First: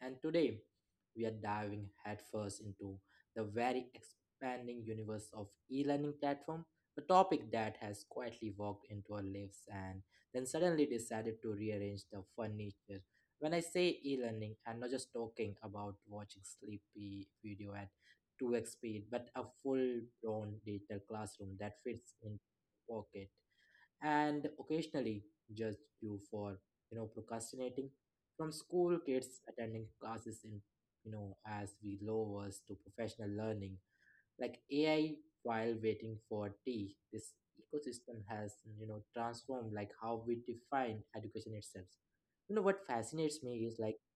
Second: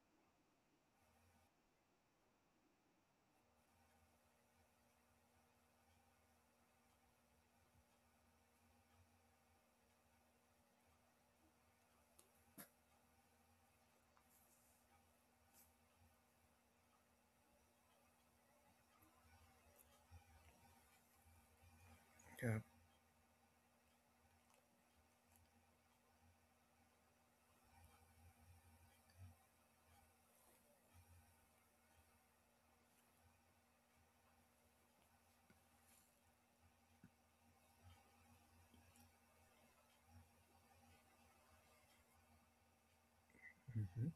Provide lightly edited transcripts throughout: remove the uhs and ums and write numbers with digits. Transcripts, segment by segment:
and today we are diving headfirst into the very expanding universe of e-learning platform, a topic that has quietly walked into our lives and then suddenly decided to rearrange the furniture. When I say e-learning, I'm not just talking about watching sleepy video at 2x speed, but a full-blown digital classroom that fits in Uh, pocket and occasionally judged you for, procrastinating, from school kids attending classes in, as we lowers to professional learning like AI while waiting for tea. This ecosystem has, transformed like how we define education itself. You know what fascinates me is like Mhm.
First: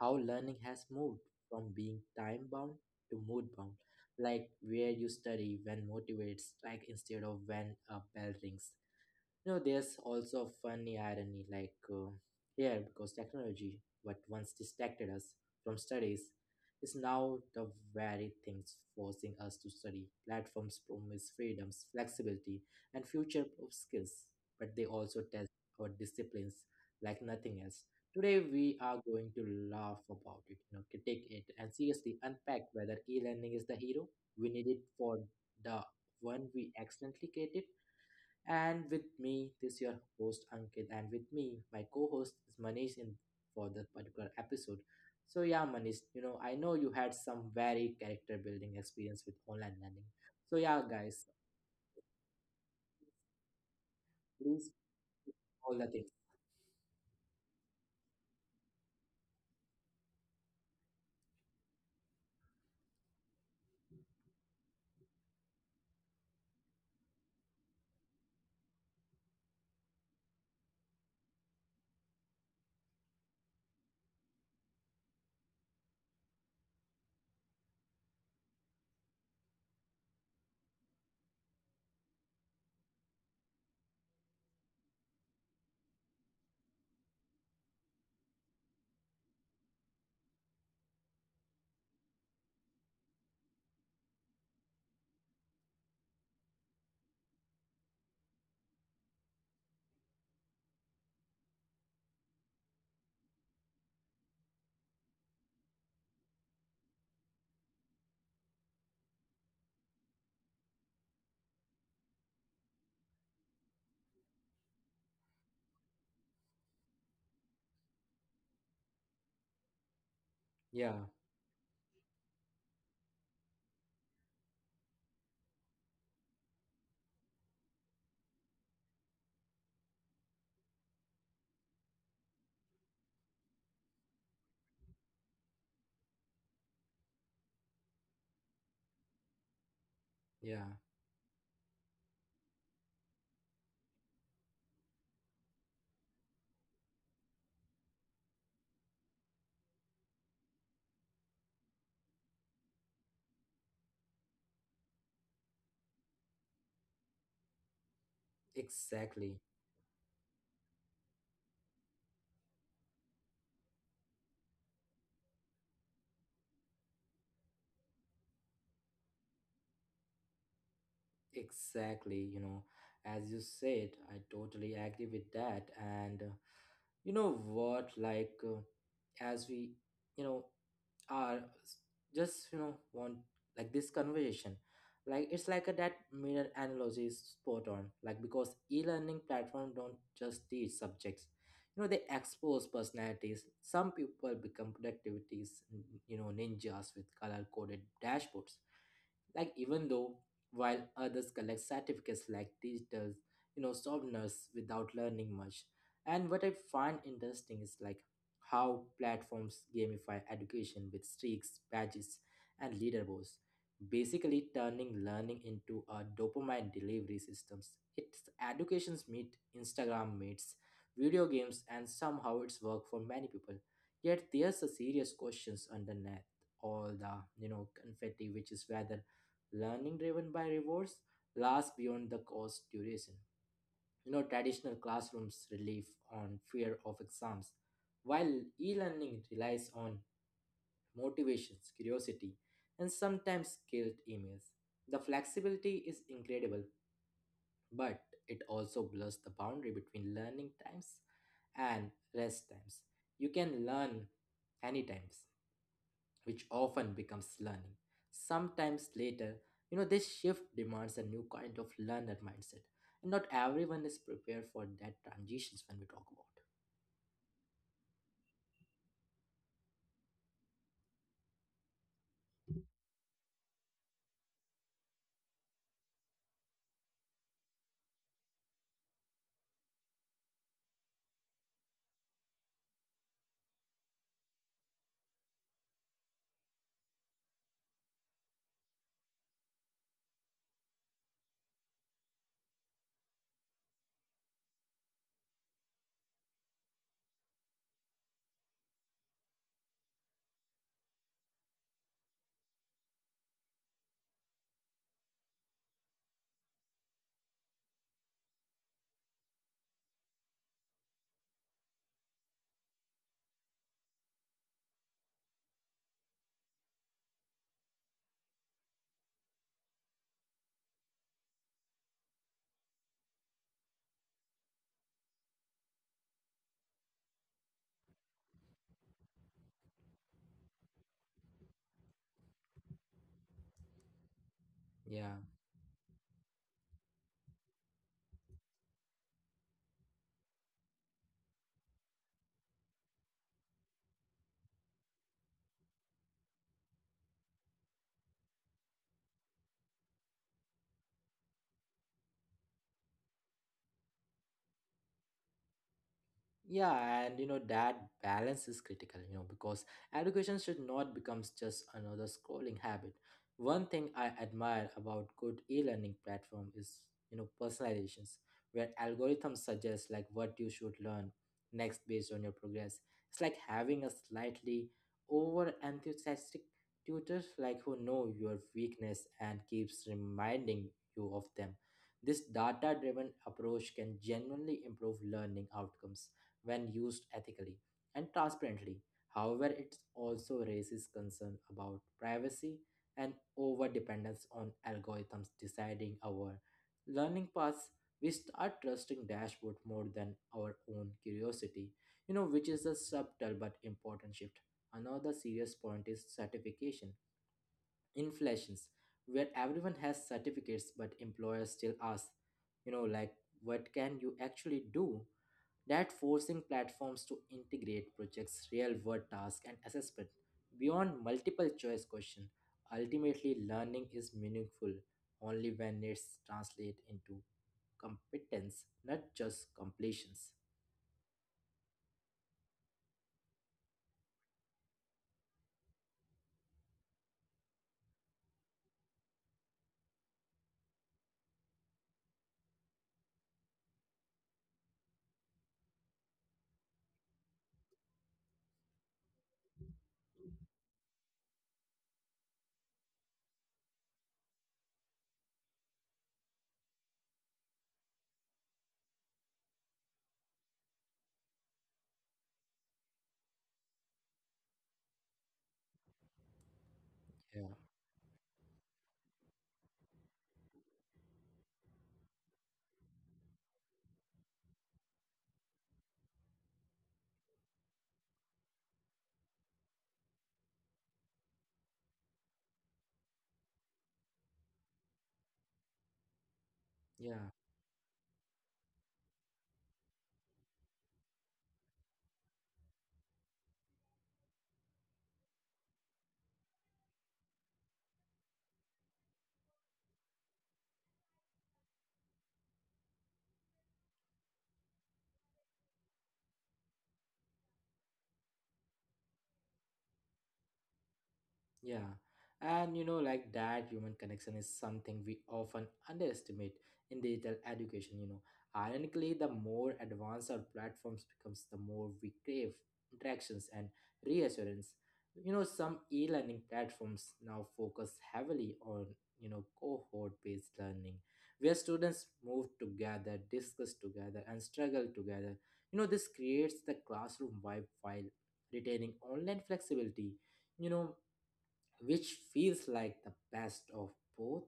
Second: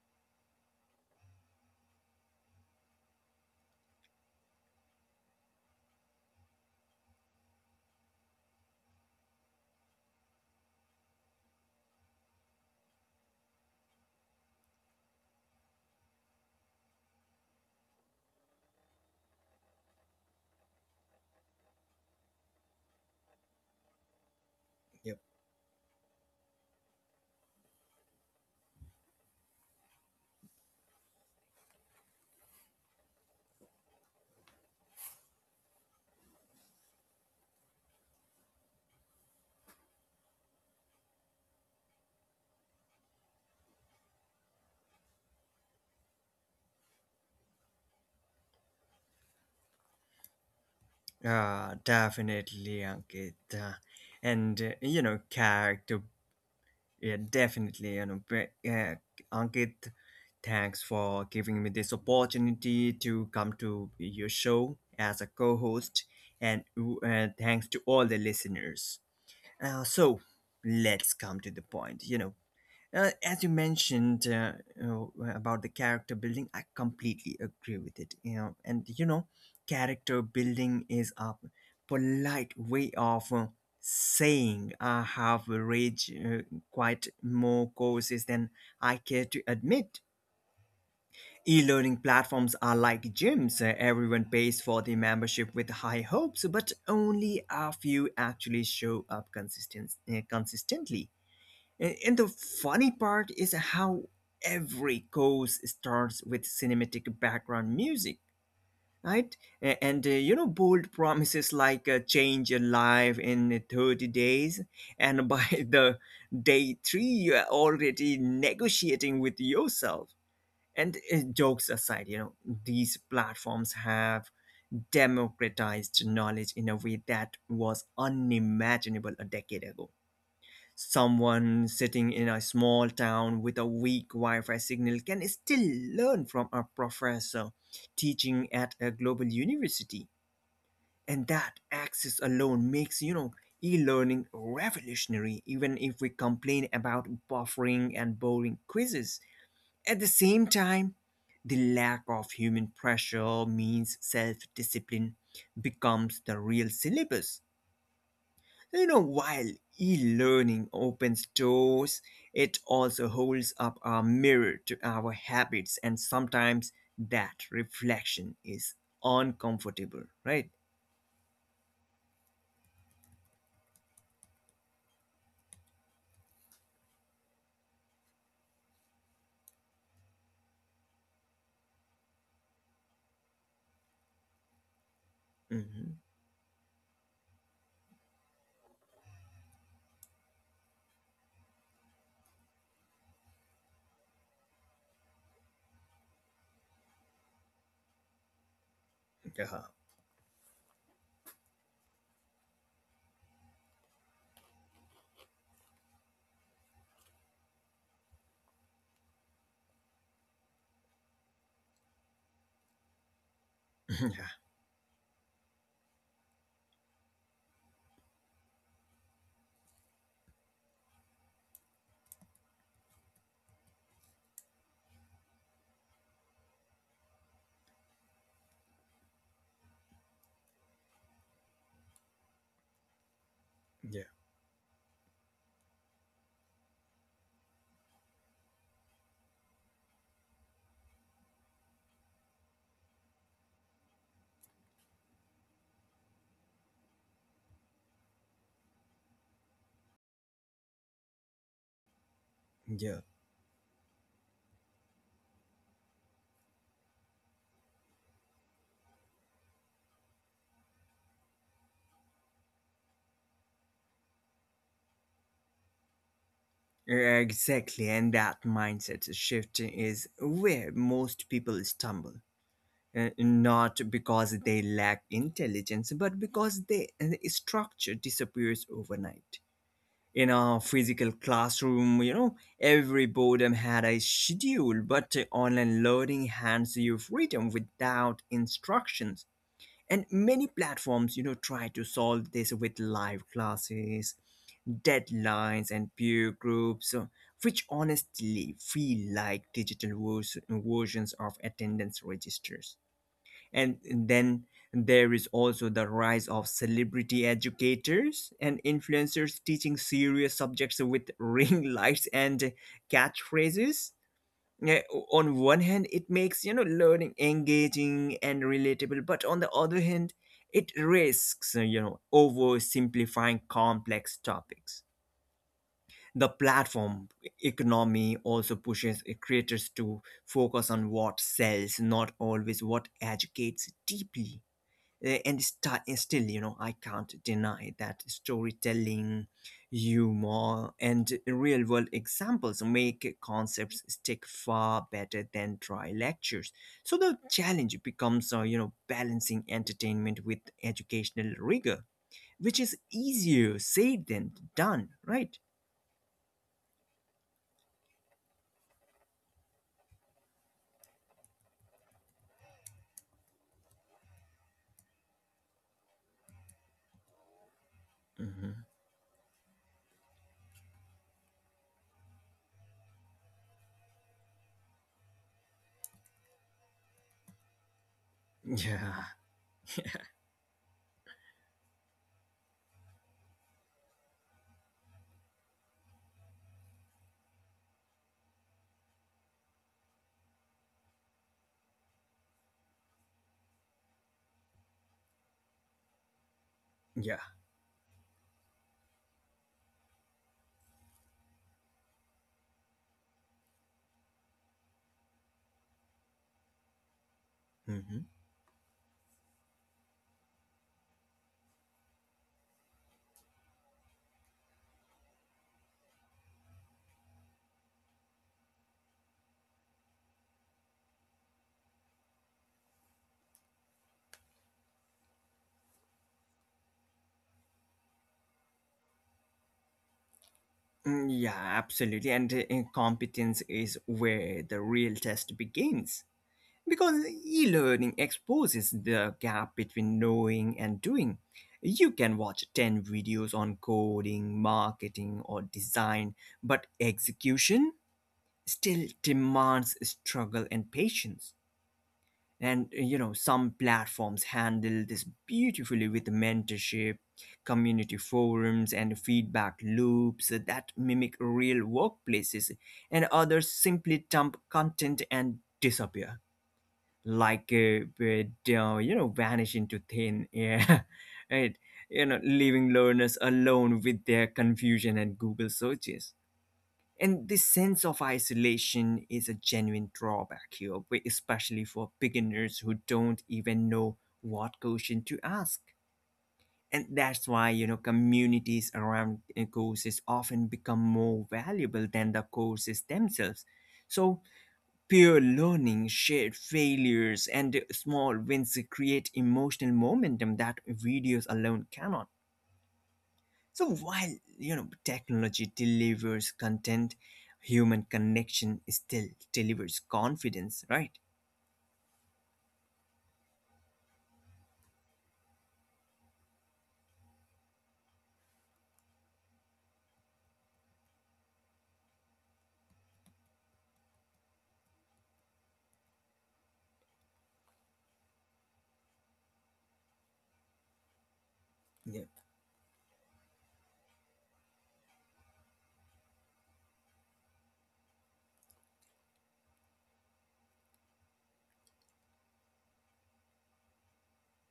how learning has moved from being time bound to mood bound, like where you study when motivates, like instead of when a bell rings. You know there's also a funny irony like here, because technology what once distracted us from studies is now the very things forcing us to study. Platforms promise freedoms, flexibility, and future proof skills, but they also Yep. test our disciplines like nothing else. Today we are going to laugh about it, critique it, and seriously unpack whether e-learning is the hero we need it for, the one we accidentally created. And with me, this your host Ankit, and with me, my co-host is Manish in for this particular episode. So yeah, Manish, you know, I know you had some very character building experience with online learning. So yeah, guys, Definitely, Ankit. And, please you know, all the character. things. Yeah, definitely. Ankit, thanks for giving me this opportunity to come to your show as a co host. And thanks to all the listeners. Uh, so, let's come to the point. As you mentioned about the character building, I completely agree with it. Character building is a polite way of saying I have rage quite more courses than I care to admit. E-learning platforms are like gyms. Everyone pays for the membership with high hopes, but only a few actually show up consistently. And the funny part is how every course starts with cinematic background music, right? Bold promises like change your life in 30 days. And by the day three, you're already negotiating with yourself. And Yeah, jokes aside, you know, these platforms have democratized knowledge in a way that was unimaginable a decade ago. Someone sitting in a small town with a weak Wi Fi signal can still learn from a professor teaching at a global university. yeah, And that access alone makes, you know, e learning revolutionary, even if we complain about buffering and boring quizzes. At the same time, the lack of human pressure means self discipline becomes the real syllabus. You know, exactly, while e learning opens doors, it also holds up a mirror to our habits, and sometimes that reflection is uncomfortable, right? exactly. You know, as you said, I totally agree with that. And you know what, like, as we, you know, are just you know want like this conversation like it's like a that Hmm. mirror analogy is spot on, like because e-learning platform don't just teach subjects. You know, they expose personalities. Some people become productivities, you know, ninjas with color coded dashboards, like Yeah. even though, while others collect certificates like digital, you know, souvenirs without learning much. And what I find interesting is like how platforms gamify education with streaks, badges, and leaderboards, Yeah, basically turning learning into a dopamine delivery systems. It's education's meet Instagram meets video games, and somehow it's worked for many people. Yet there's a serious questions underneath all the, confetti, which is whether learning driven by rewards lasts beyond the course duration. yeah, You know, traditional classrooms relief on fear of exams, while e-learning relies on motivations, curiosity, and sometimes guilt emails. The flexibility is incredible, but it also blurs the boundary between learning times and rest times. yeah. You can learn any times, which often becomes learning. Sometimes later, you know, this shift demands a new kind of learner mindset. And not everyone is prepared for that transitions when we talk about. Exactly, and that mindset shift is where most people stumble. Not because they lack intelligence, but because they, the structure disappears overnight. In a physical classroom, you know, every boredom had a schedule, but online learning hands you freedom without instructions. And many platforms, you know, try to solve this with live classes, deadlines, and peer groups, which honestly feel like digital versions of attendance registers. And then there is also the rise of celebrity educators and influencers teaching serious subjects with ring lights and catchphrases. Yeah, on one hand, it makes you know learning engaging and relatable, but on the other hand, it risks you know oversimplifying complex topics. The platform economy also pushes creators to focus on what sells, not always what educates deeply. uh, Yeah. and still you know I can't deny that storytelling humor and real world examples make concepts stick far better than dry lectures. So the challenge becomes you know balancing entertainment with educational rigor, which is easier said than done, right? Yeah, and you know that balance is critical, you know, because education should not become just another scrolling habit. One thing I admire about good e-learning platform is, you know, personalizations, Hmm. where algorithms suggest like what you should learn next based on your progress. It's like having a slightly over enthusiastic tutor, like who know your Yeah. weakness and keeps reminding you of them. This data driven approach can genuinely improve learning outcomes when used ethically and transparently. However, it also raises concern about privacy and over dependence on algorithms deciding our Yeah. learning paths. We start trusting dashboard more than our own curiosity, you know, which is a subtle but important shift. Another serious point is certification. Hmm. Inflations, where everyone has certificates but employers still ask, you know, like what can you actually do? That forcing platforms to integrate projects, real-world tasks, and assessment beyond multiple-choice questions. Ultimately, learning is meaningful only when it's translated into competence, not just completions. Mm, yeah absolutely. And competence is where the real test begins. Because e learning exposes the gap between knowing and doing. You can watch 10 videos on coding, marketing, or design, but execution still demands struggle and patience. And you know, some platforms handle this beautifully with mentorship, community forums, and feedback loops that mimic real workplaces, and others simply dump content and disappear Yeah. like you know vanish into thin air, right? You know leaving learners alone with their confusion and google searches. And this sense of isolation is a genuine drawback here, especially for beginners who don't even know what question to ask. And Yeah. that's why you know communities around courses often become more valuable than the courses themselves. So peer learning, shared failures, and small wins create emotional momentum that videos alone cannot. So while you know technology delivers content, human connection still delivers confidence, right? Yeah. And you know, like that human connection is something we often underestimate in digital education, you know. Ironically, the more advanced our platforms becomes, the more we crave interactions and reassurance. You know, some e-learning platforms now focus heavily on, you know, cohort-based learning, where Yeah. students move together, discuss together, and struggle together. You know, this creates the classroom vibe while retaining online flexibility. You know, which feels like the best of both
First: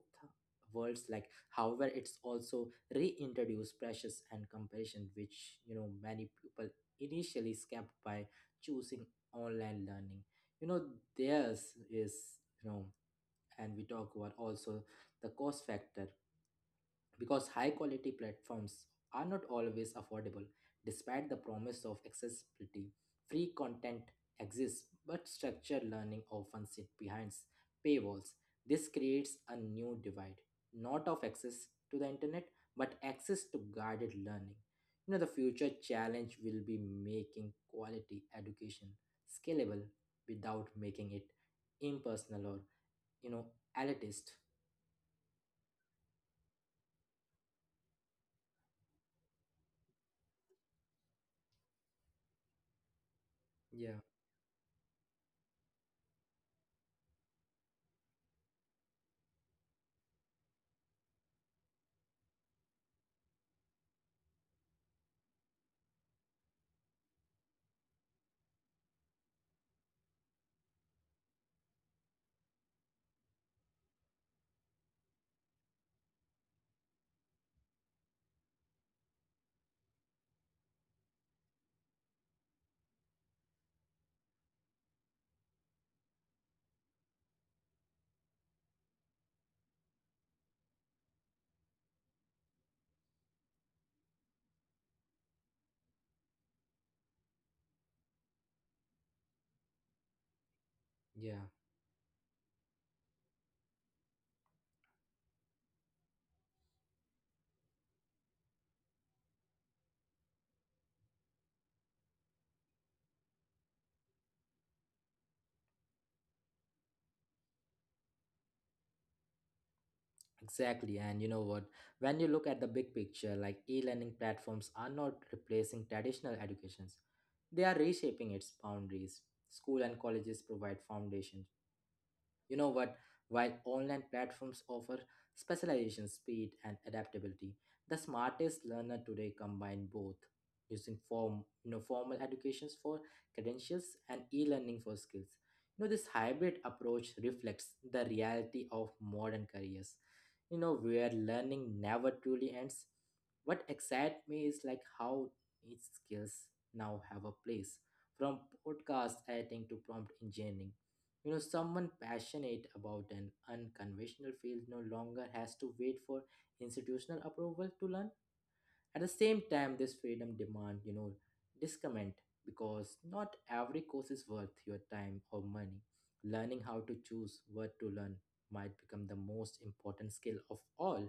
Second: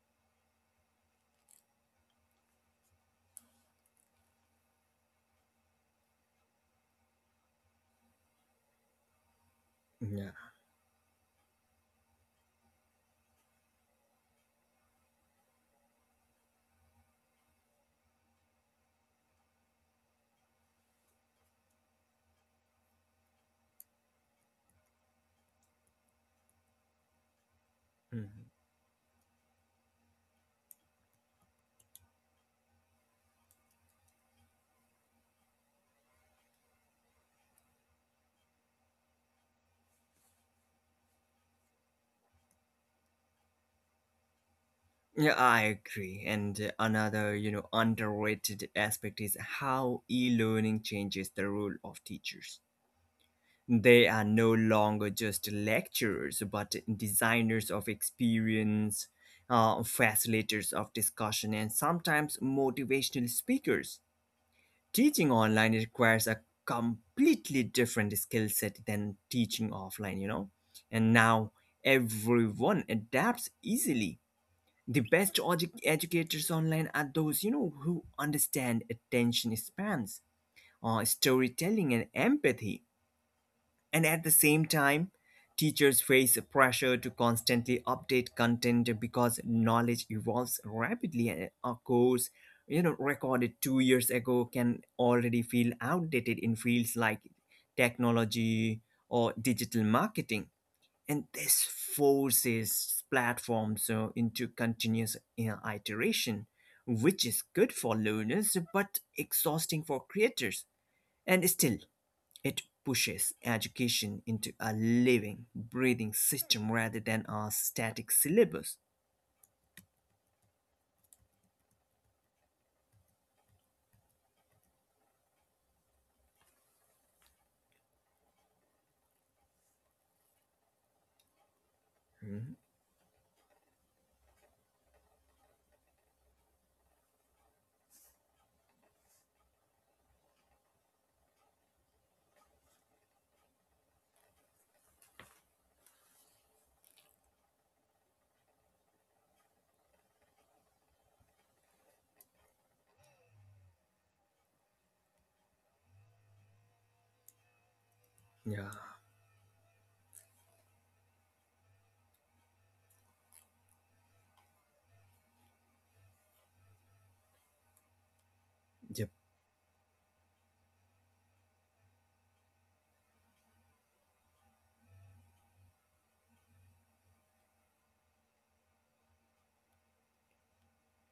worlds, like however it's also reintroduced pressures and comparison, which you know many people initially skipped by choosing online learning. Yeah. You know theirs is, you know, and we talk about also the cost factor, because high quality platforms are not always affordable. Despite the promise of accessibility, free content exists, but structured learning often sits behind paywalls. Mhm. This creates a new divide, not of access to the internet, but access to guided learning. You know, the future challenge will be making quality education scalable without making it impersonal or, you know, elitist. Yeah, I agree. And another you know underrated aspect is how e-learning changes the role of teachers. Yeah, They are no longer just lecturers, but designers of experience, facilitators of discussion, and sometimes motivational speakers. Teaching online requires a completely different skill set than teaching offline, you know? And now everyone adapts easily. The best educators online are those, you know, who understand attention spans, storytelling, and empathy. And at the same time, teachers face pressure to constantly update content because knowledge evolves rapidly, and a course you know recorded 2 years ago can already feel outdated in fields like technology or digital marketing. And yeah. this forces platforms into continuous you know iteration, which is good for learners but exhausting for creators. And still it pushes education into a living, breathing system rather than a static syllabus. Exactly, and you know what? When you look at the big picture, like e-learning platforms are not replacing traditional educations. They are reshaping its boundaries. School and colleges provide foundations. Mhm. You know what? While online platforms offer specialization, speed, and adaptability, the smartest learner today combine both, using form, you know, formal educations for credentials and e-learning for skills. You know, this hybrid approach reflects the reality of modern careers. You know, where learning never truly ends. What excites me is like how each skills now have a place, from Yeah. podcast editing to prompt engineering. You know, someone passionate about an unconventional field no longer has to wait for institutional approval to learn. At Yep. the same time, this freedom demand, you know, discomment, because not every course is worth your time or money. Learning how to choose what to learn might become the most important skill of all.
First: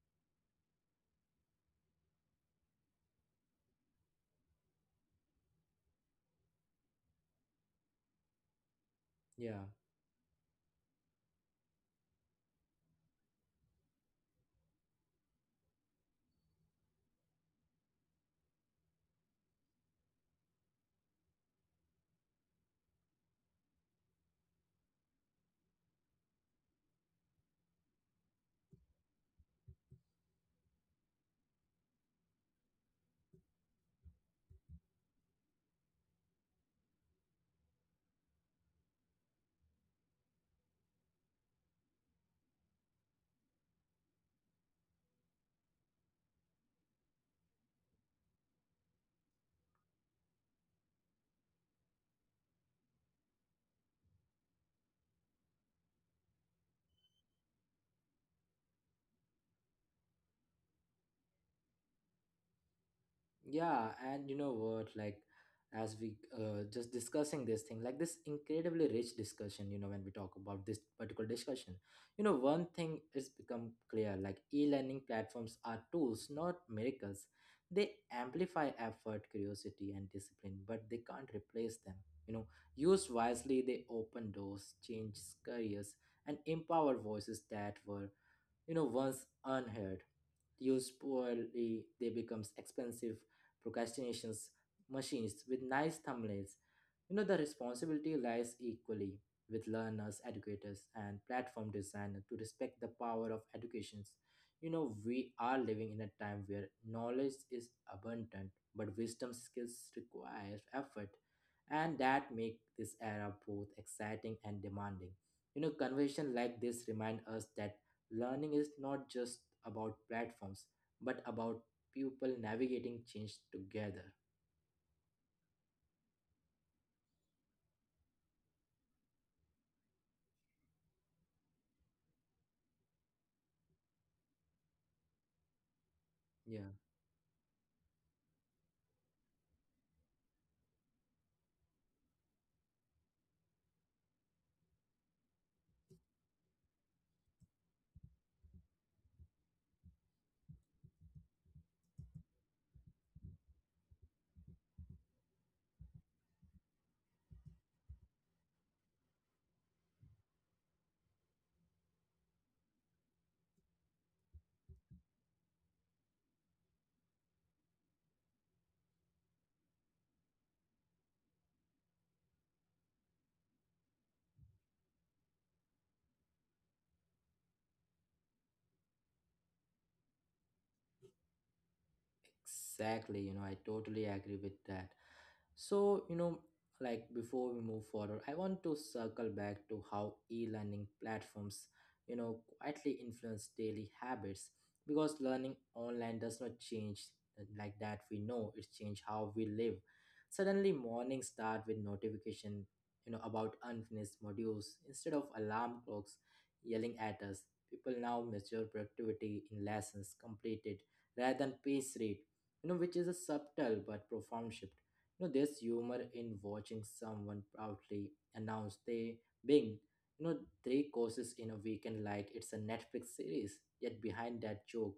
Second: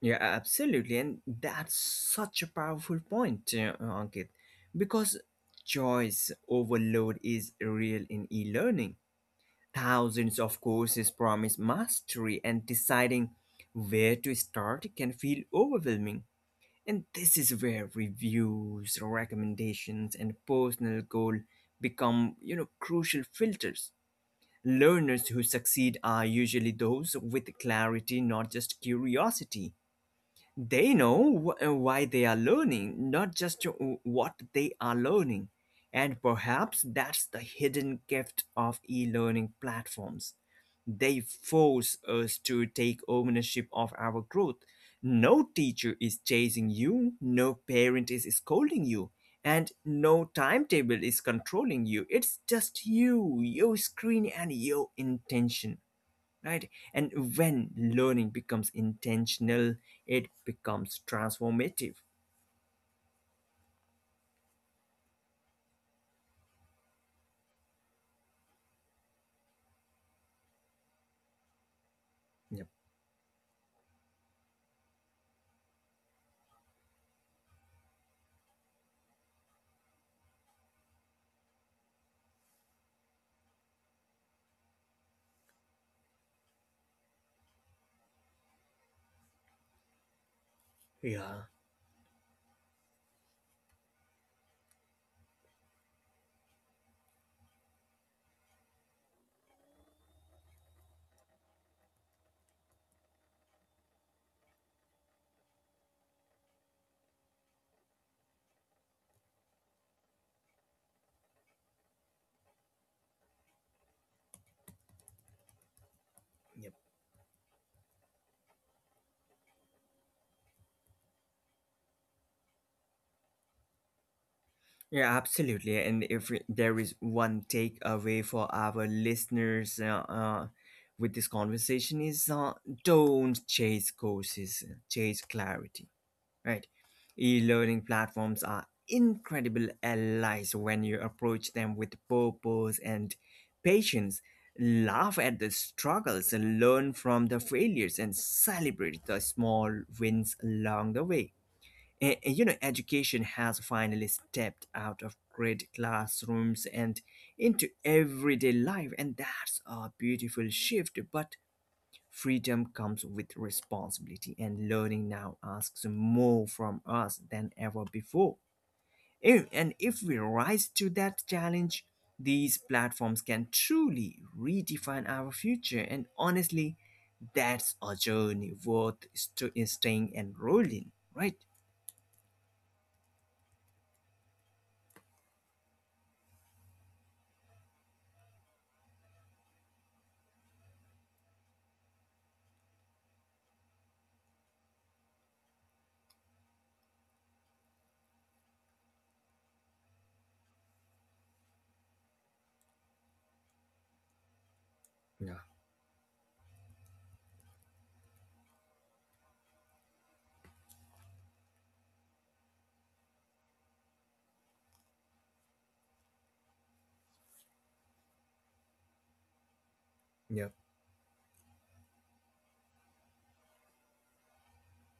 Yeah, absolutely. And that's such a powerful point, Ankit, because choice overload is real in e learning. Yeah. Thousands of courses promise mastery, and deciding where to start can feel overwhelming. And this is where reviews, recommendations, and personal goal become, you know, crucial filters. Learners who succeed are usually those with clarity, not just curiosity. They know why they are learning, not just what they are learning. And perhaps that's the hidden gift of e learning platforms. They force us to take ownership of our growth. No teacher is chasing you, no parent is scolding you, and no timetable is controlling you. It's just you, your screen, and your intention, right? And when learning becomes intentional it becomes transformative. Yeah, and you know what? Like, as we just discussing this thing, like this incredibly rich discussion, you know, when we talk about this particular discussion, you know, one Yep. thing is become clear, like e learning platforms are tools, not miracles. They amplify effort, curiosity, and discipline, but they can't replace them. You know, used wisely, they open doors, change careers, and empower voices that were, you know, once unheard. Used Yeah. poorly, they becomes expensive procrastinations machines with nice thumbnails. You know, the responsibility lies equally with learners, educators, and platform designers to respect the power of educations. You know, we are living in a time where knowledge is abundant, but wisdom skills require effort, and that make this era both exciting and demanding. You know, conversation like Yep. this remind us that learning is not just about platforms, but about people navigating change together. Yeah, absolutely. And if there is one takeaway for our listeners with this conversation is don't chase courses, chase clarity, right? Yeah. E-learning platforms are incredible allies when you approach them with purpose and patience. Laugh at the struggles, learn from the failures, and celebrate the small wins along the way. You know, education has finally stepped out of great classrooms and into everyday life, and that's a beautiful shift. But freedom comes with responsibility, and learning now asks more from us than ever before. And if we rise to that challenge, these platforms can truly redefine our future. And honestly, that's a journey worth staying enrolled in, right? Exactly, you know, I totally agree with that. So, you know, like before we move forward, I want to circle back to how e-learning platforms, you know, quietly influence daily habits, because learning online does not change like that we know it change how we live. Suddenly mornings start with notification, you know, about unfinished modules instead of alarm clocks yelling at us. People now measure productivity in lessons completed rather than pace rate, you know, which is a subtle but profound shift. You know, there's humor in watching someone proudly announce they being, you know, three courses in a weekend like it's a Netflix series. Yet behind that joke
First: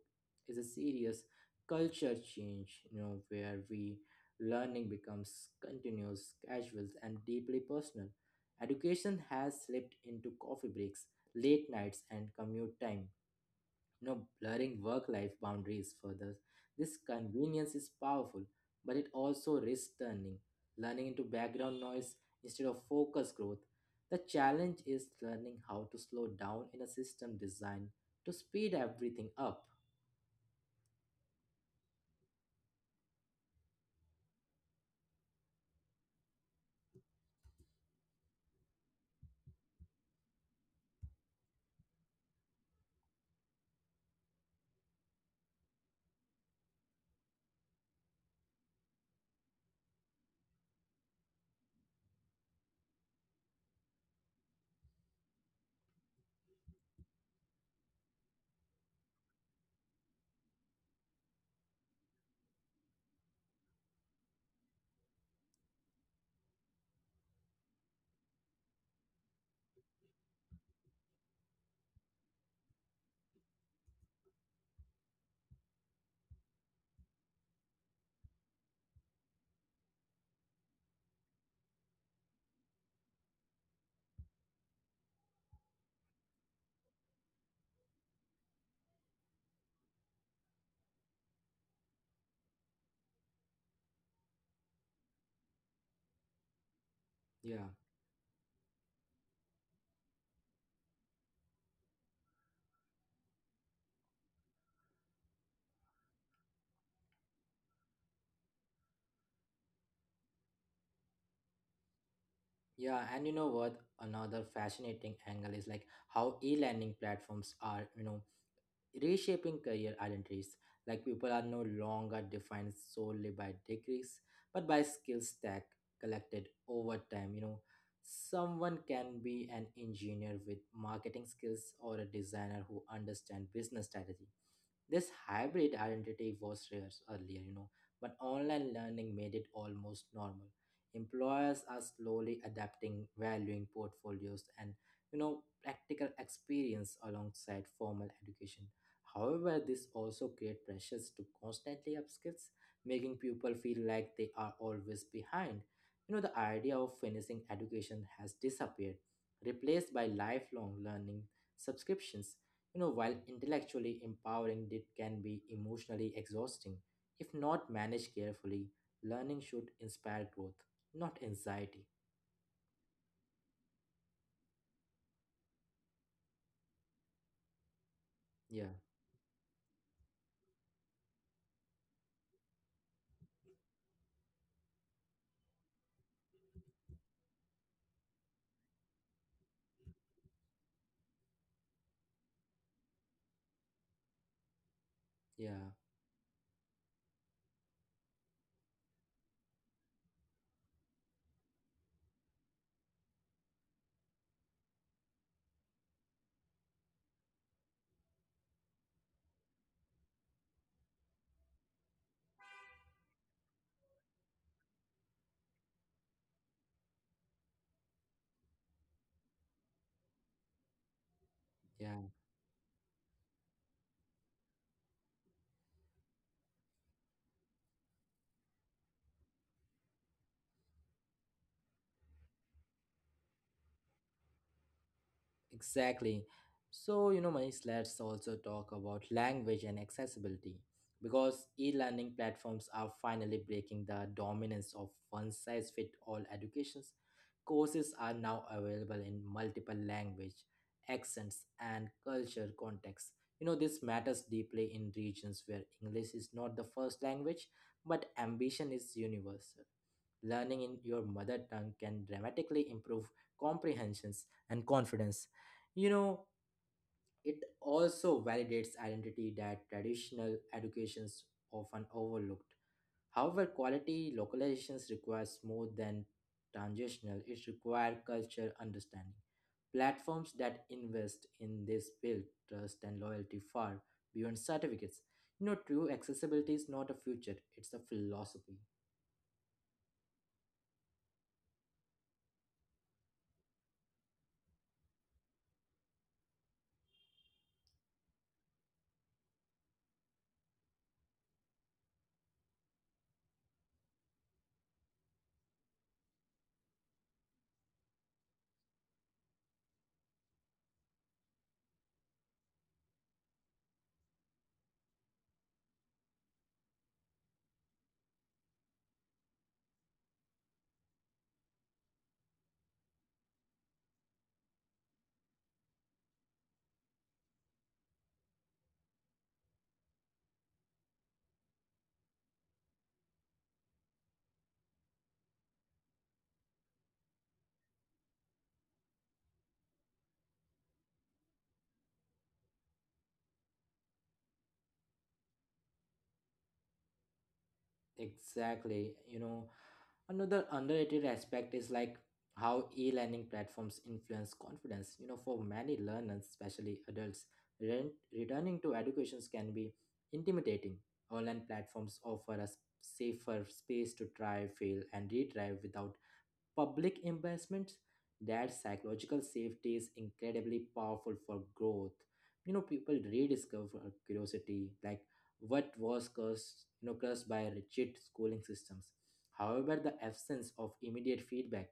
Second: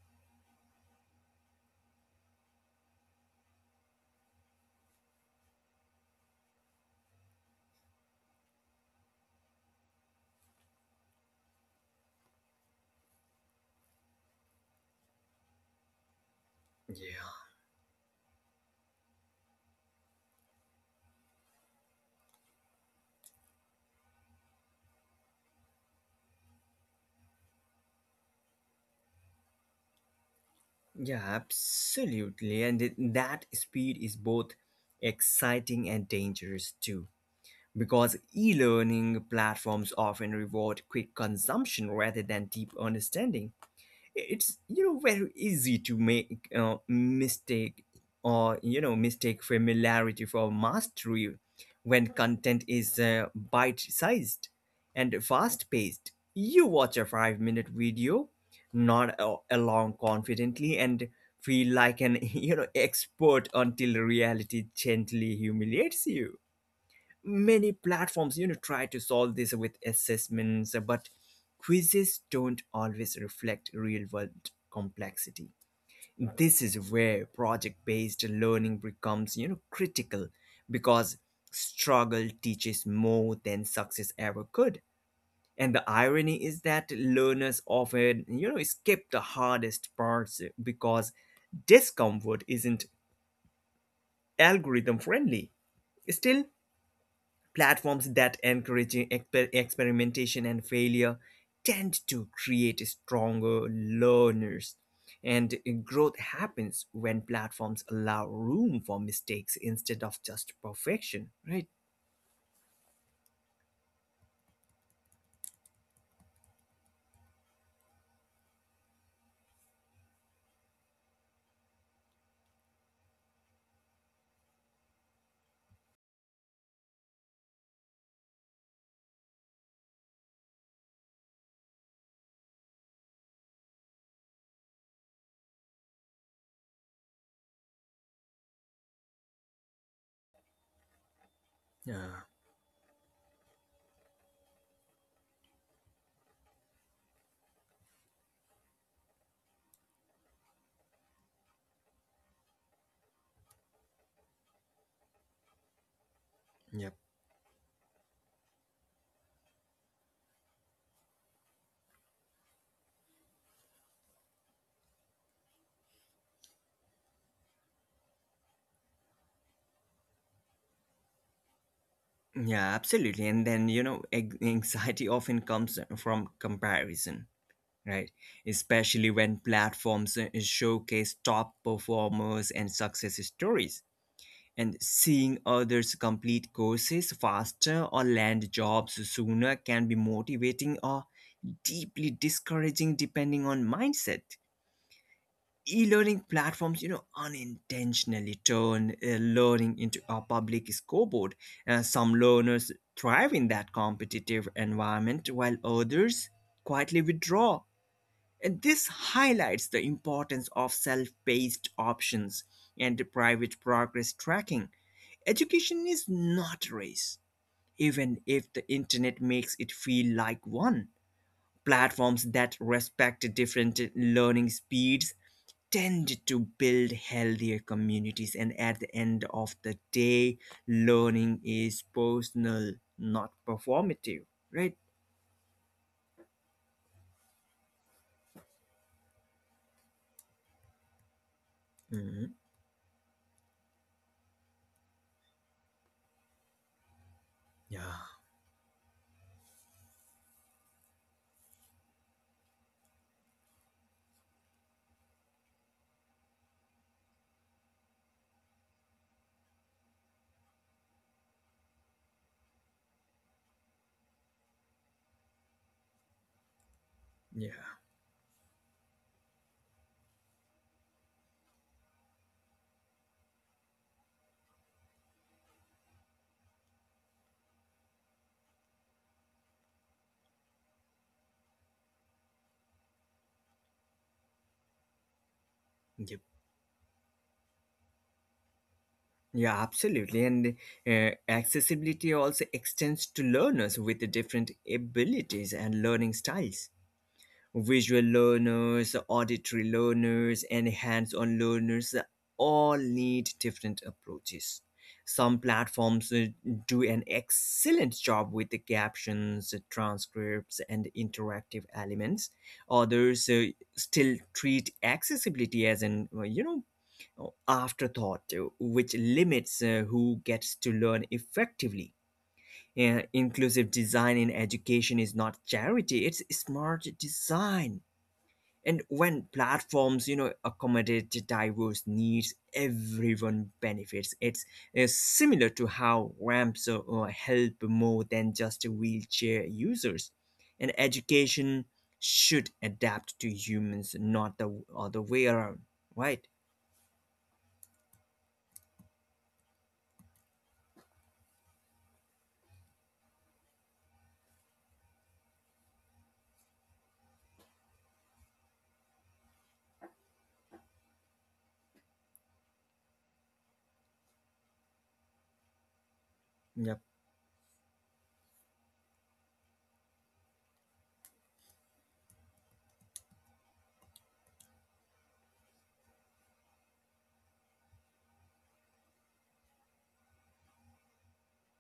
is a serious culture change, you know, where we learning becomes continuous, casual, and deeply personal. Education has slipped into coffee breaks, late nights, and commute time, you know, blurring work life boundaries further. This Yeah. convenience is powerful, but it also risks turning learning into background noise instead of focused growth. The challenge is learning how to slow down in a system designed to speed everything up. Yeah, absolutely. That speed is both exciting and dangerous too. Because e learning platforms often reward quick consumption rather than deep understanding. It's you know very easy to make mistake, or you know mistake familiarity for mastery when content is bite sized and fast paced. You watch a 5 minute video, not a- along confidently, and feel like an you know expert until reality gently humiliates you. Many platforms you know try to solve this with assessments, but quizzes don't always reflect real world complexity. This is where project based learning becomes you know critical, because struggle teaches more than success ever could. And the irony is that learners often you know skip the hardest parts because discomfort isn't algorithm friendly. Still, Yeah. platforms that encourage experimentation and failure tend to create stronger learners. And growth happens when platforms allow room for mistakes instead of just perfection. Yeah, and you know what, another fascinating angle is like how e-learning platforms are, you know, reshaping career identities. Like people are no longer defined solely by degrees, but by skill stack collected over time. You know, someone can be an engineer with marketing skills or a designer who understand business strategy. This hybrid identity was rare earlier, you know, but online learning made it almost normal. Employers are slowly adapting, valuing portfolios and, you know, practical experience alongside formal education. However, this also creates pressures to constantly upskill, making people feel like they are always behind. You know, the idea of finishing education has disappeared, replaced by lifelong learning subscriptions. You know, while intellectually empowering, it can be emotionally exhausting. If not managed carefully, learning should inspire growth, not anxiety. Yeah, absolutely. And then, you know, anxiety often comes from comparison, Yeah, especially when platforms showcase top performers and success stories. And seeing others complete courses faster or land jobs sooner can be motivating or deeply discouraging depending on mindset. yeah, E-learning platforms you know unintentionally turn learning into a public scoreboard. Some learners thrive in that competitive environment while others quietly withdraw, and this highlights the importance of self-paced options and private progress tracking. Education is not a race, even if the internet makes it feel like one. yeah. Platforms that respect different learning speeds tend to build healthier communities, and at the end of the day, learning is personal, not performative, right? Exactly. So, you know, Manish, let's also talk about language and accessibility, because e learning Mhm. platforms are finally breaking the dominance of one size fit all educations. Courses are now available in multiple language, accents, and culture contexts. You know, this matters deeply in regions where English is not the first language, but ambition is universal. Learning in your mother tongue can dramatically improve comprehensions and confidence. You know, it also validates identity that traditional educations often overlooked. However, quality localizations requires more than transitional, it requires cultural understanding. Platforms that invest in this build trust and loyalty far beyond certificates. You know, true Yep. accessibility is not a future, it's a philosophy. Yeah, absolutely. And accessibility also extends to learners with different abilities and learning styles. Visual learners, auditory learners, and hands on learners all need different approaches. Some platforms do an excellent job with the captions, transcripts, and interactive elements. Others still treat accessibility as an, you know, afterthought, which limits who gets to learn effectively. Inclusive design in education is not charity, it's smart design. And when platforms, you know, accommodate the diverse needs, everyone benefits. It's similar to how ramps help more than just wheelchair users. And education should adapt to humans, not the other way around, right? Exactly. You know, another underrated aspect is like how e-learning platforms influence confidence. You know, for many learners, especially adults, ren- returning to educations can be intimidating. Online platforms offer a safer space to try, fail, and retry without Yep. public investments. That psychological safety is incredibly powerful for growth. You know, people rediscover curiosity, like what was cursed, you know, cursed by rigid schooling systems. However, the absence of immediate feedback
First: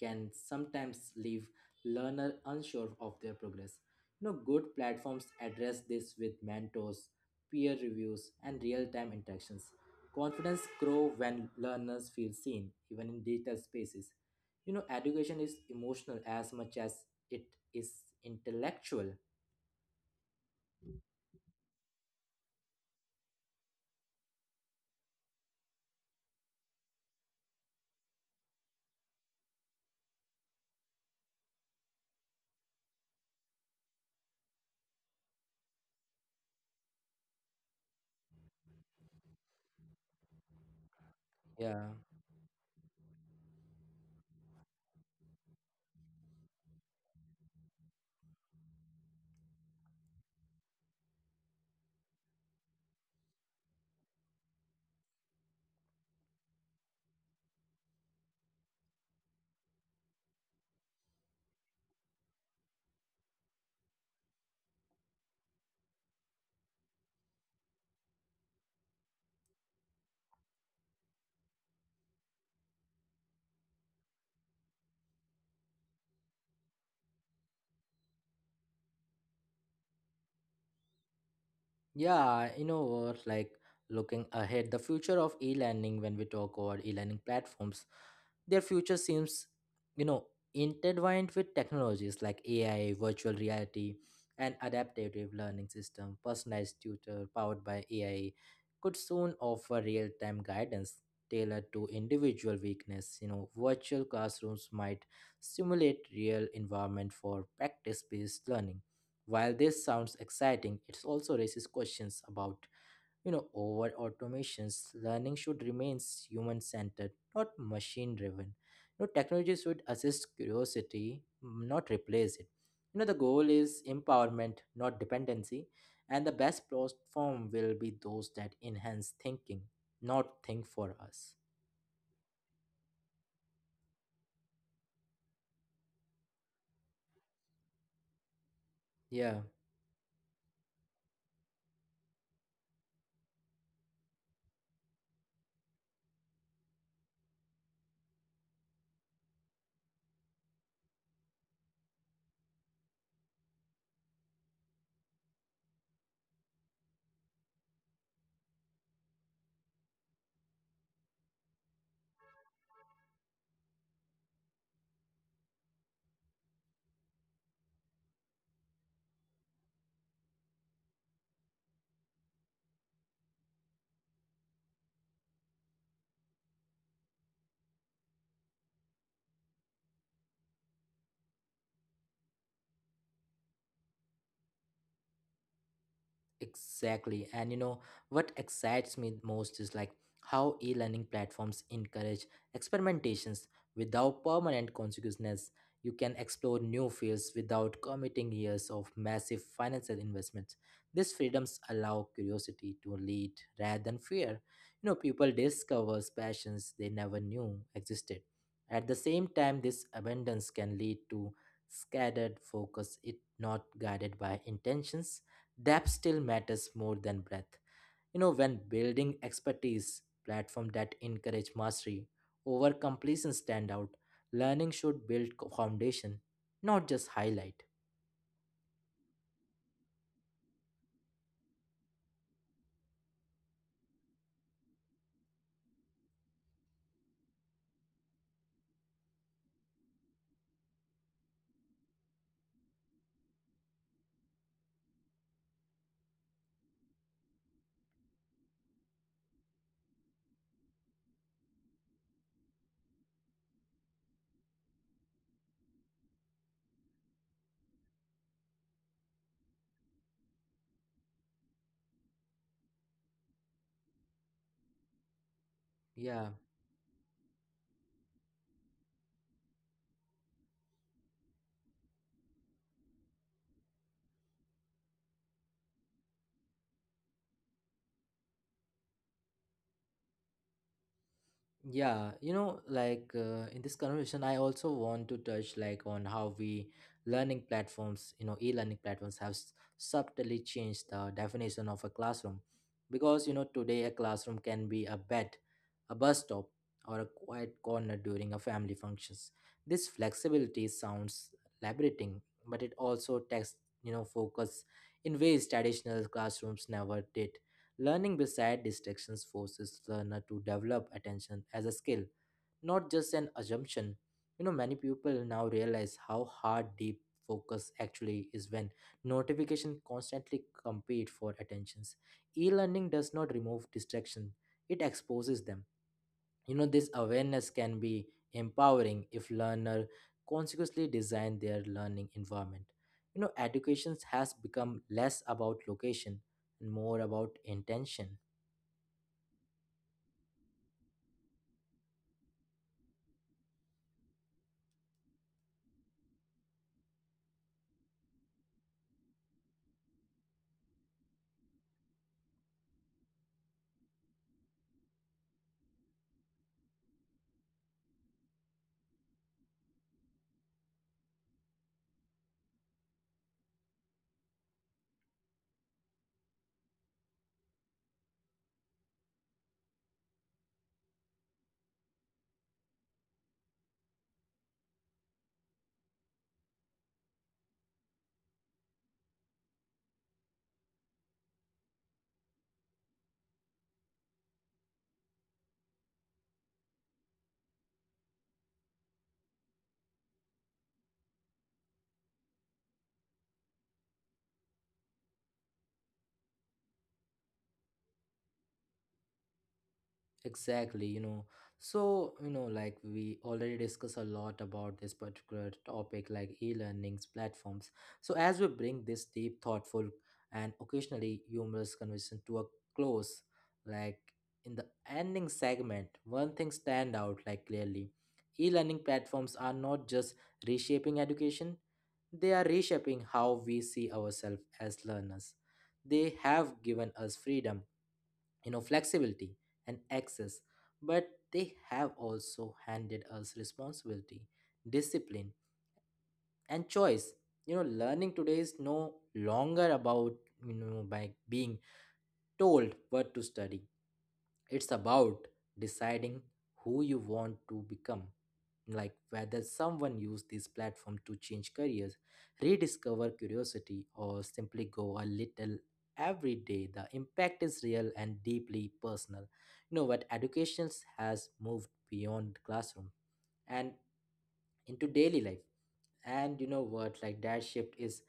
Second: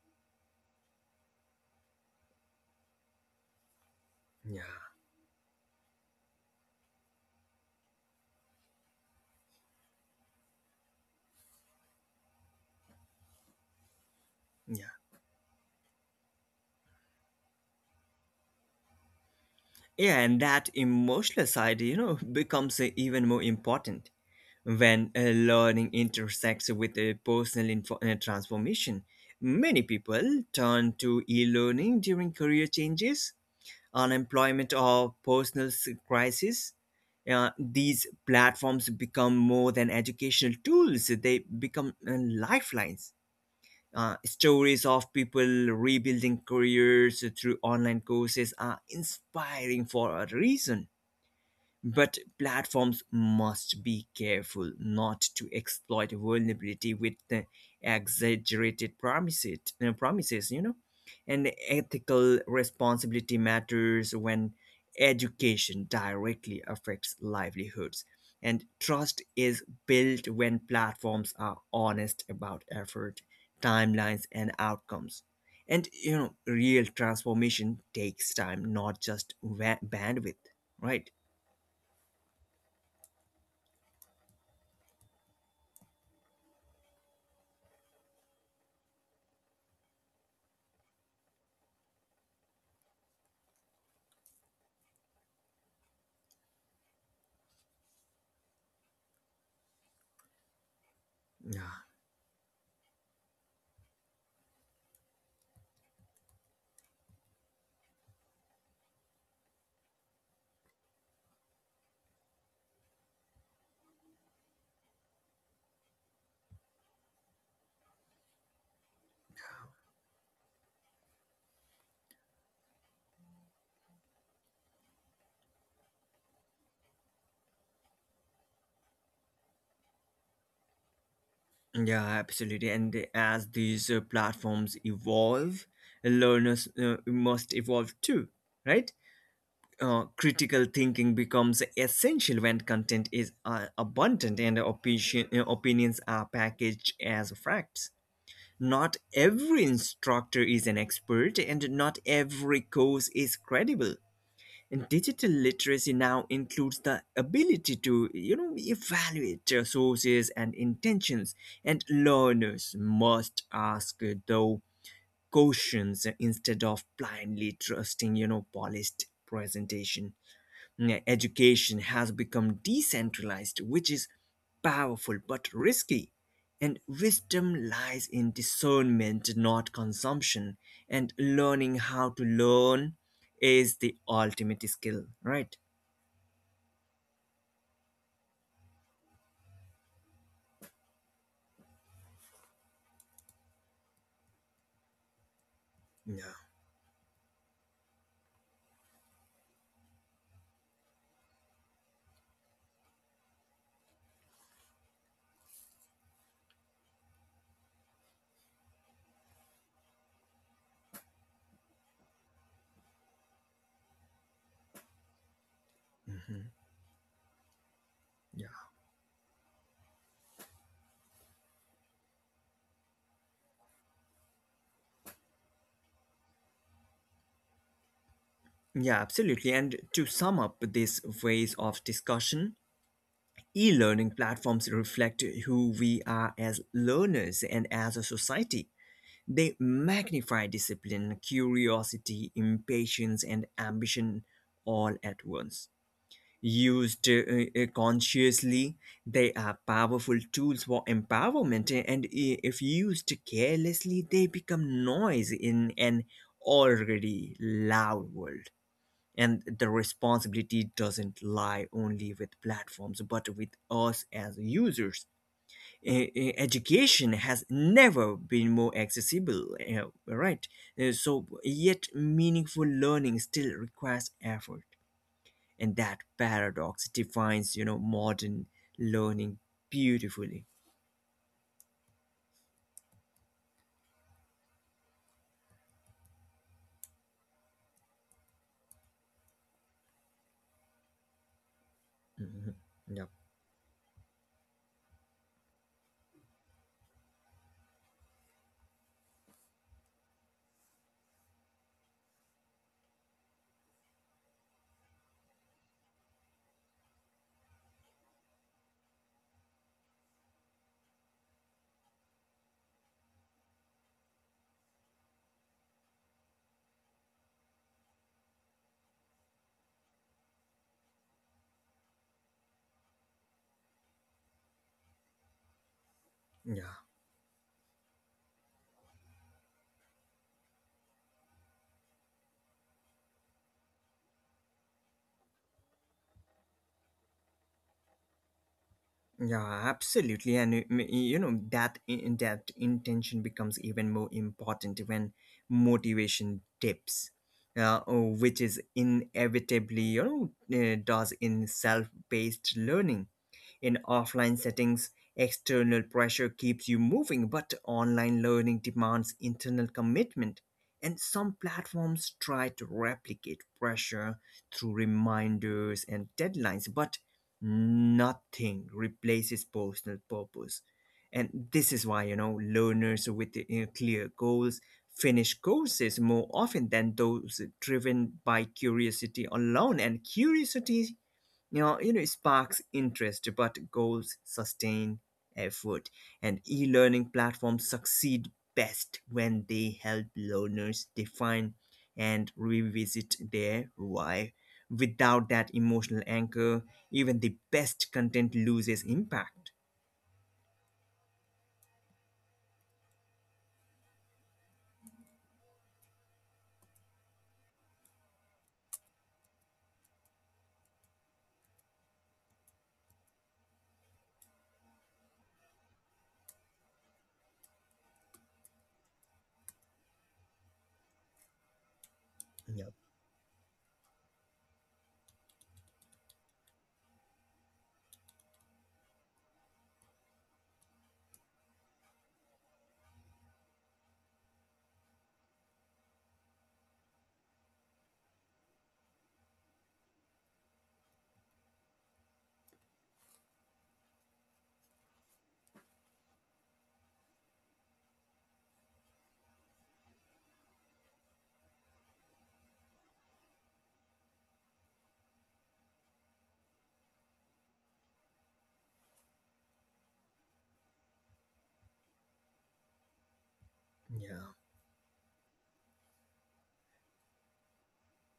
can sometimes leave learner unsure of their progress. You know, good platforms address this with mentors, peer reviews, and real-time interactions. Confidence grow when learners feel seen, even in digital spaces. You know, Yeah. education is emotional as much as it is intellectual. Yeah, and that emotional side, you know, becomes even more important when learning intersects with a personal transformation. Many people turn to e learning during career changes, unemployment, or personal crisis. These platforms become more than educational tools, they Yeah. become lifelines. Stories of people rebuilding careers through online courses are inspiring for a reason, but platforms must be careful not to exploit vulnerability with exaggerated promises, you know. And ethical responsibility matters when education directly affects livelihoods. And trust is built when platforms are honest about effort, timelines, and outcomes. And you know, real transformation takes time, not just bandwidth, right? Yeah, you know what? Like looking ahead, the future of e-learning, when we talk about e-learning platforms, their future seems, you know, intertwined with technologies like AI, virtual reality, and adaptive learning system. Personalized tutor powered by AI could soon offer real-time guidance tailored to individual weakness. You know, virtual classrooms might simulate real environment for practice-based learning. While this sounds exciting, it also raises questions about, you know, over automations. Learning should remain human centered, not machine driven. You know, technology should assist curiosity, not replace it. You know, the goal is empowerment, not dependency, and the best platform will be those that enhance thinking, not think for us. Yeah, absolutely. As these platforms evolve, learners must evolve too, right? Yeah. Critical thinking becomes essential when content is abundant and opinions are packaged as facts. Not every instructor is an expert, and not every course is credible. And digital literacy now includes the ability to, you know, evaluate sources and intentions, and learners must ask though questions instead of blindly trusting, you know, polished presentation. Mm, yeah, education has become decentralized, which is powerful but risky. And wisdom lies in discernment, not consumption. And learning how to learn is the ultimate skill, right? Exactly. And you know, what excites me most is like how e learning platforms encourage experimentations without permanent consequences. You can explore new fields without committing years of massive financial investments. These freedoms allow curiosity to lead rather than fear. You know, people discover passions they never knew existed. At the same time, this abundance can lead to scattered focus if not guided by intentions. Depth still matters more than breadth. You know, when building expertise, platform that encourage mastery over completion stand out. Learning should build foundation, not just highlight. Yeah, absolutely. And to sum up this phase of discussion, e learning platforms reflect who we are as learners and as a society. They magnify discipline, curiosity, impatience, and ambition all at once. Used consciously, they are powerful tools for empowerment, and if used carelessly, they become noise in an already loud world. And the responsibility doesn't lie only with platforms, but with us as users. Yeah. Education has never been more accessible, eh, right? Eh, so, yet meaningful learning still requires effort, and that paradox defines, you know, modern learning beautifully. Yeah, you know, like in this conversation, I also want to touch like on how we learning platforms, you know, e-learning platforms have subtly changed the definition of a classroom, because you know today a classroom can be a bed, a bus stop, or a quiet corner during a family functions. This flexibility sounds liberating, but it also takes, you know, focus in ways traditional classrooms never did. Learning beside distractions forces learner to develop attention as a skill, not just an assumption. You know, many people now realize how hard deep focus actually is when notification constantly compete for attentions. E-learning does not remove distraction; it exposes them. You know, this awareness can be empowering if learner consciously design their learning environment. You know, education has become less about location and more about intention. Yeah, absolutely, and you know that intention becomes even more important when motivation dips, oh, which is inevitably you know does in self-paced learning. In offline settings, external pressure keeps you moving, but online learning demands internal commitment. And some platforms try to replicate pressure through reminders and deadlines, but nothing replaces personal purpose. And this is why, you know, learners with you clear goals finish courses more often than those driven by curiosity alone. And curiosity you know, sparks interest but goals sustain effort. And e-learning platforms succeed best when they help learners define and revisit their why. Without that emotional anchor even the best content loses impact. Exactly, you know. So, you know, like we already discussed a lot about this particular topic, like e learnings platforms. So, as we bring this deep, thoughtful, and occasionally humorous conversation to a close, like in the ending segment, one thing stand out like clearly. E learning platforms are not just reshaping education, they are Yep. reshaping how we see ourselves as learners. They have given us freedom, you know, flexibility and access, but they have also handed us responsibility, discipline, and choice. You know, learning today is no longer about, you know, by being told what to study. It's about deciding who you want to become, like whether someone used this platform to change careers, rediscover curiosity, or simply go a little every day. The impact is real and deeply personal. You know what, education has moved beyond classroom and Yeah. into daily life. And you know what, like that shift is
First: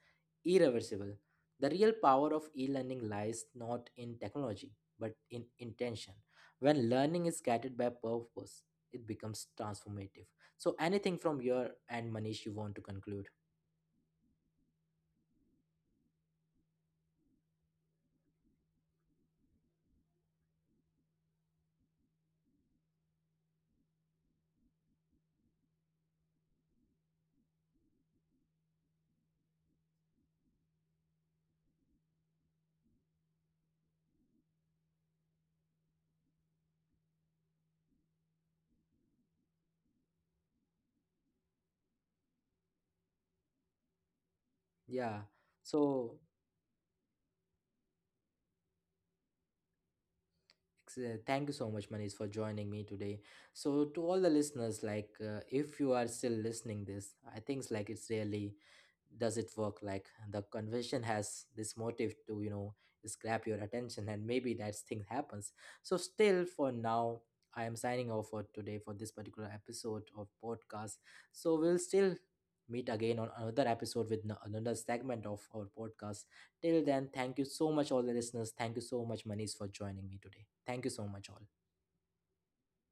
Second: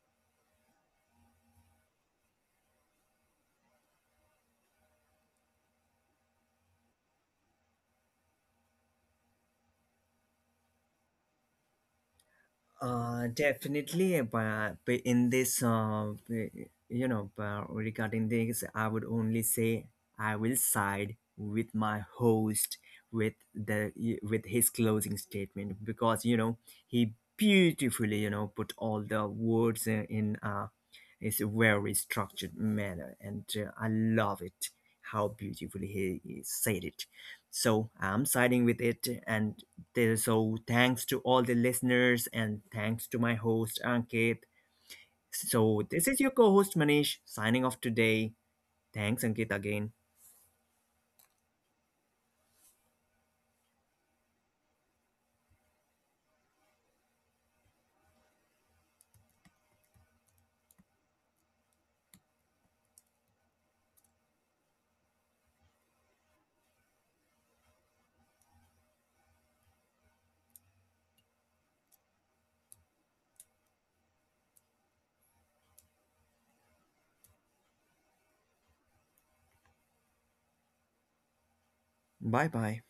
irreversible. The real power of e learning lies not in technology, but in intention. When learning is guided by purpose, it becomes transformative. So, anything from your and Manish, you want to conclude? Definitely, but in this, you know, but regarding this, I would only say I will side with my host with the with his closing statement because you know he beautifully you know put all the words in in a, it's a very structured manner, and I love it how beautifully he said it. So I'm siding with it, and there, so thanks to all the listeners, and thanks to my host Ankit. Yeah. So this So, is your co-host Manish signing off today. Thanks Ankit again. Thank you so much, Manish, for joining me today. So, to all the listeners, like, if you are still listening this, I think it's like it's really does it work? Like, the convention has this motive to, you know, scrap your attention, and maybe that thing happens. So, still for now, I am signing off for today for this particular episode of podcast. So, we'll still meet again on another episode with another segment of our podcast. Till then, thank you so much, all the listeners. Thank you so much, Manish, for joining me today. Thank you so much, all. Bye bye.